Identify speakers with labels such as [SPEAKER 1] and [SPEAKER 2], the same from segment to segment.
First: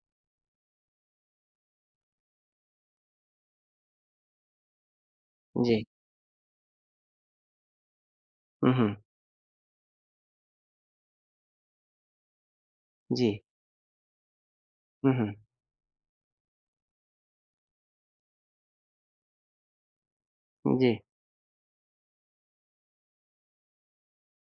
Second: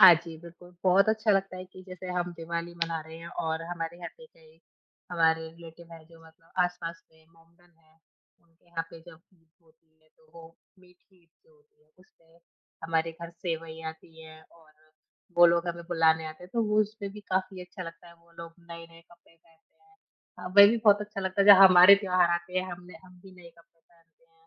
[SPEAKER 1] हाँ जी, बिल्कुल, बहुत अच्छा लगता है कि जैसे हम दिवाली मना रहे हैं और हमारे यहाँ पे कई हमारे
[SPEAKER 2] जी।
[SPEAKER 1] रिलेटिव हैं जो मतलब आस-पास के मोहम्मदन हैं। उनके
[SPEAKER 2] हुँ,
[SPEAKER 1] यहाँ
[SPEAKER 2] हुँ।
[SPEAKER 1] पे जब ईद होती है तो वो मीठी ईद जो होती है उस में हमारे घर
[SPEAKER 2] जी।
[SPEAKER 1] सेवई आती हैं और
[SPEAKER 2] हुँ, हुँ।
[SPEAKER 1] वो लोग हमें बुलाने आते हैं। तो उस पे भी काफ़ी अच्छा लगता है वो लोग नए-नए कपड़े पहनते हैं, हमें भी
[SPEAKER 2] जी।
[SPEAKER 1] बहुत अच्छा लगता है। जब हमारे त्योहार आते हैं हम ने हम भी नए कपड़े पहनते हैं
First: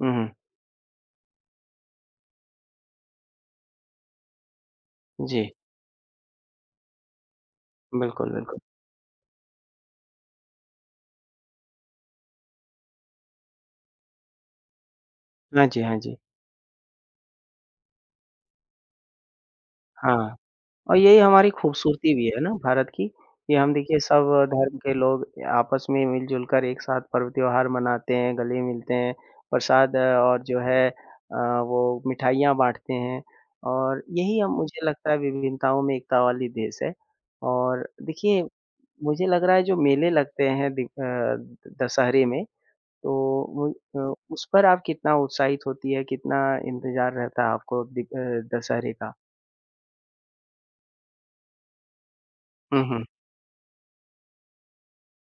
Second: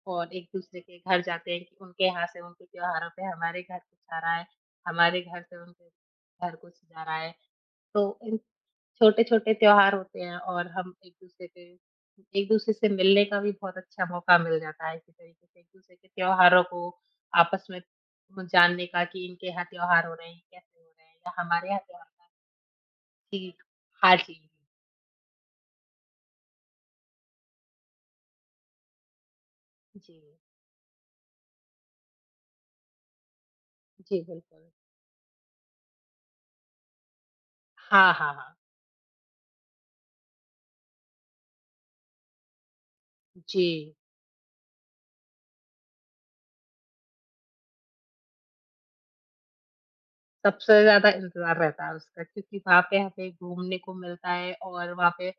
[SPEAKER 2] हुँ, हुँ।
[SPEAKER 1] और एक-दूसरे के घर जाते हैं कि उनके यहाँ से उनके त्योहारों पे हमारे घर कुछ आ रहा है, हमारे घर
[SPEAKER 2] जी।
[SPEAKER 1] से उनके घर कुछ जा रहा है। तो
[SPEAKER 2] बिल्कुल,
[SPEAKER 1] इन
[SPEAKER 2] बिल्कुल।
[SPEAKER 1] छोटे-छोटे त्योहार होते हैं और हम एक-दूसरे के एक-दूसरे से मिलने का भी बहुत अच्छा मौका मिल जाता है। इस तरीके से
[SPEAKER 2] हाँ जी,
[SPEAKER 1] एक-दूसरे
[SPEAKER 2] हाँ
[SPEAKER 1] के
[SPEAKER 2] जी।
[SPEAKER 1] त्योहारों को आपस में ब जानने का कि इनके यहाँ त्योहार हो रहे
[SPEAKER 2] हाँ
[SPEAKER 1] हैं, कैसे हो
[SPEAKER 2] और
[SPEAKER 1] रहे
[SPEAKER 2] ये
[SPEAKER 1] हैं।
[SPEAKER 2] ही
[SPEAKER 1] या
[SPEAKER 2] हमारी
[SPEAKER 1] हमारे यहाँ त्योहार
[SPEAKER 2] ख़ूबसूरती भी है ना भारत की, कि
[SPEAKER 1] जी,
[SPEAKER 2] हम देखिए
[SPEAKER 1] हाँ
[SPEAKER 2] सब
[SPEAKER 1] जी।
[SPEAKER 2] धर्म के लोग अ, आपस में मिल-जुल कर एक साथ पर्व-त्योहार मनाते हैं, गले मिलते हैं, प्रसाद
[SPEAKER 1] जी।
[SPEAKER 2] और जो है अ, वो मिठाइयाँ बाँटते हैं। और
[SPEAKER 1] जी,
[SPEAKER 2] यही अ,
[SPEAKER 1] बिल्कुल।
[SPEAKER 2] मुझे लगता है विभिन्नताओं में एकता वाली देश है। और
[SPEAKER 1] हाँ, हाँ,
[SPEAKER 2] देखिए
[SPEAKER 1] हाँ।
[SPEAKER 2] मुझे लग रहा है जो मेले लगते हैं दि अ, दशहरे में तो उ
[SPEAKER 1] जी।
[SPEAKER 2] अ, उस पर आप कितना उत्साहित होती है? कितना इंतज़ार रहता है आपको दि अ, दशहरे का?
[SPEAKER 1] सबसे ज़्यादा इंतज़ार रहता है उसका क्योंकि वहाँ
[SPEAKER 2] हुँ,
[SPEAKER 1] पे
[SPEAKER 2] हुँ।
[SPEAKER 1] हमें घूमने को मिलता है और वहाँ पे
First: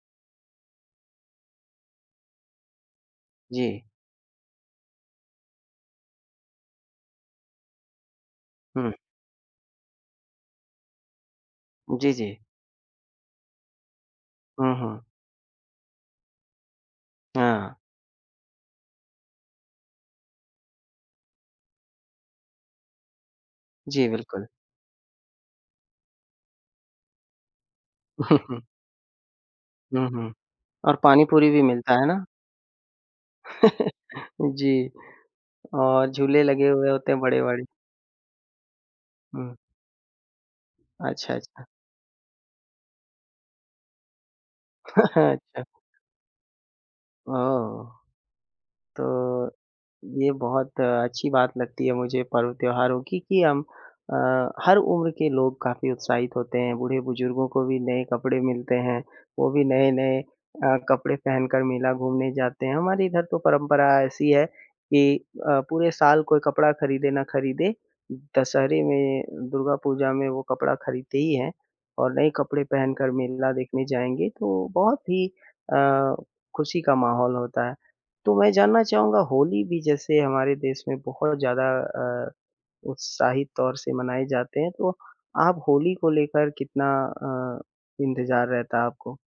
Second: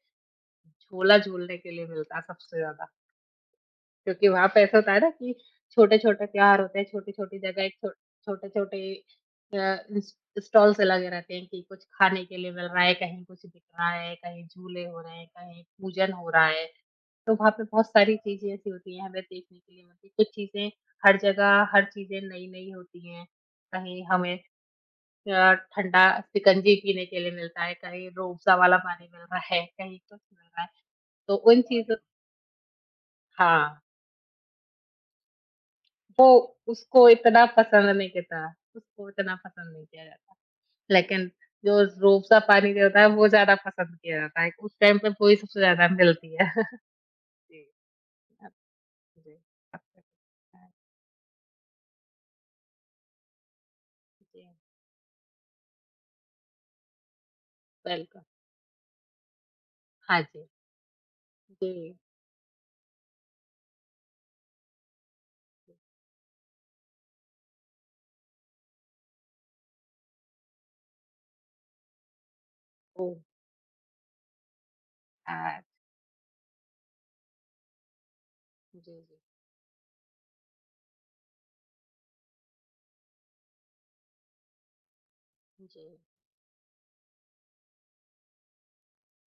[SPEAKER 1] झूला झूलने के लिए मिलता है सबसे ज़्यादा।
[SPEAKER 2] जी।
[SPEAKER 1] क्योंकि वहाँ पे ऐसा होता है ना कि छोटे-छोटे त्योहार होते हैं, छोटी-छोटी जगह एक छो छोटे-छोटे
[SPEAKER 2] हुँ।
[SPEAKER 1] अ, इस स्टॉल्स लगे रहते हैं कि कुछ
[SPEAKER 2] जी,
[SPEAKER 1] खाने के
[SPEAKER 2] जी।
[SPEAKER 1] लिए मिल रहा है, कहीं कुछ बिक रहा है, कहीं
[SPEAKER 2] हुँ,
[SPEAKER 1] झूले हो
[SPEAKER 2] हुँ।
[SPEAKER 1] रहे हैं, कहीं पूजन हो रहा है। तो वहाँ पे
[SPEAKER 2] हाँ।
[SPEAKER 1] बहुत सारी चीज़ें ऐसी होती हैं हमें देखने के लिए मिलती हैं। कुछ चीज़ें हर जगह हर चीज़ें नई-नई होती हैं, कहीं
[SPEAKER 2] जी,
[SPEAKER 1] हमें
[SPEAKER 2] बिल्कुल।
[SPEAKER 1] अ, ठंडा शिकंजी पीने के लिए मिलता है, कहीं रूह अफ़ज़ा वाला पानी मिल रहा है, कहीं
[SPEAKER 2] हुँ,
[SPEAKER 1] कुछ
[SPEAKER 2] हुँ।
[SPEAKER 1] मिल रहा है।
[SPEAKER 2] और
[SPEAKER 1] तो
[SPEAKER 2] पानीपुरी
[SPEAKER 1] उन
[SPEAKER 2] भी मिलता
[SPEAKER 1] चीज़ों
[SPEAKER 2] है ना?
[SPEAKER 1] हाँ।
[SPEAKER 2] जी, और
[SPEAKER 1] वो
[SPEAKER 2] झूले लगे हुए
[SPEAKER 1] उसको
[SPEAKER 2] होते हैं
[SPEAKER 1] इतना
[SPEAKER 2] बड़े-बड़े।
[SPEAKER 1] पसंद नहीं करता उसको उतना
[SPEAKER 2] हुँ।
[SPEAKER 1] नहीं किया जाता। लेकिन
[SPEAKER 2] अच्छा, अच्छा।
[SPEAKER 1] जो रूह अफ़ज़ा पानी दिया होता है वो ज़्यादा पसंद किया जाता है, उस टाइम पे वो ही सबसे
[SPEAKER 2] अच्छा।
[SPEAKER 1] ज़्यादा मिलती है। जी,
[SPEAKER 2] ओह!
[SPEAKER 1] हाँ जी।
[SPEAKER 2] तो ये बहुत अच्छी बात लगती है मुझे पर्व-त्योहारों की कि हम अ,
[SPEAKER 1] जी।
[SPEAKER 2] हर उम्र के लोग काफ़ी उत्साहित होते हैं। बूढ़े-बुज़ुर्गों को भी नए
[SPEAKER 1] बिल्कु
[SPEAKER 2] कपड़े मिलते हैं, वो भी नए-नए
[SPEAKER 1] हाँ जी।
[SPEAKER 2] अ, कपड़े पहनकर मेला
[SPEAKER 1] जी।
[SPEAKER 2] घूमने जाते हैं। हमारे इधर तो परंपरा ऐसी है कि अ, पूरे साल कोई कपड़ा ख़रीदे ना ख़रीदे, दशहरे में, दुर्गा पूजा में वो कपड़ा ख़रीदते ही हैं। और नए कपड़े पहनकर
[SPEAKER 1] ओह!
[SPEAKER 2] मेला देखने जाएँगे तो बहुत ही
[SPEAKER 1] हाँ।
[SPEAKER 2] अ, ख़ुशी का माहौल होता है। तो मैं जानना
[SPEAKER 1] जी, जी।
[SPEAKER 2] चाहूँगा होली भी जैसे हमारे देश में बहुत ज़्यादा अ, उत्साहित तौर से मनाए जाते हैं। तो आप होली
[SPEAKER 1] जी।
[SPEAKER 2] को लेकर कितना अ, इंतज़ार रहता है आपको?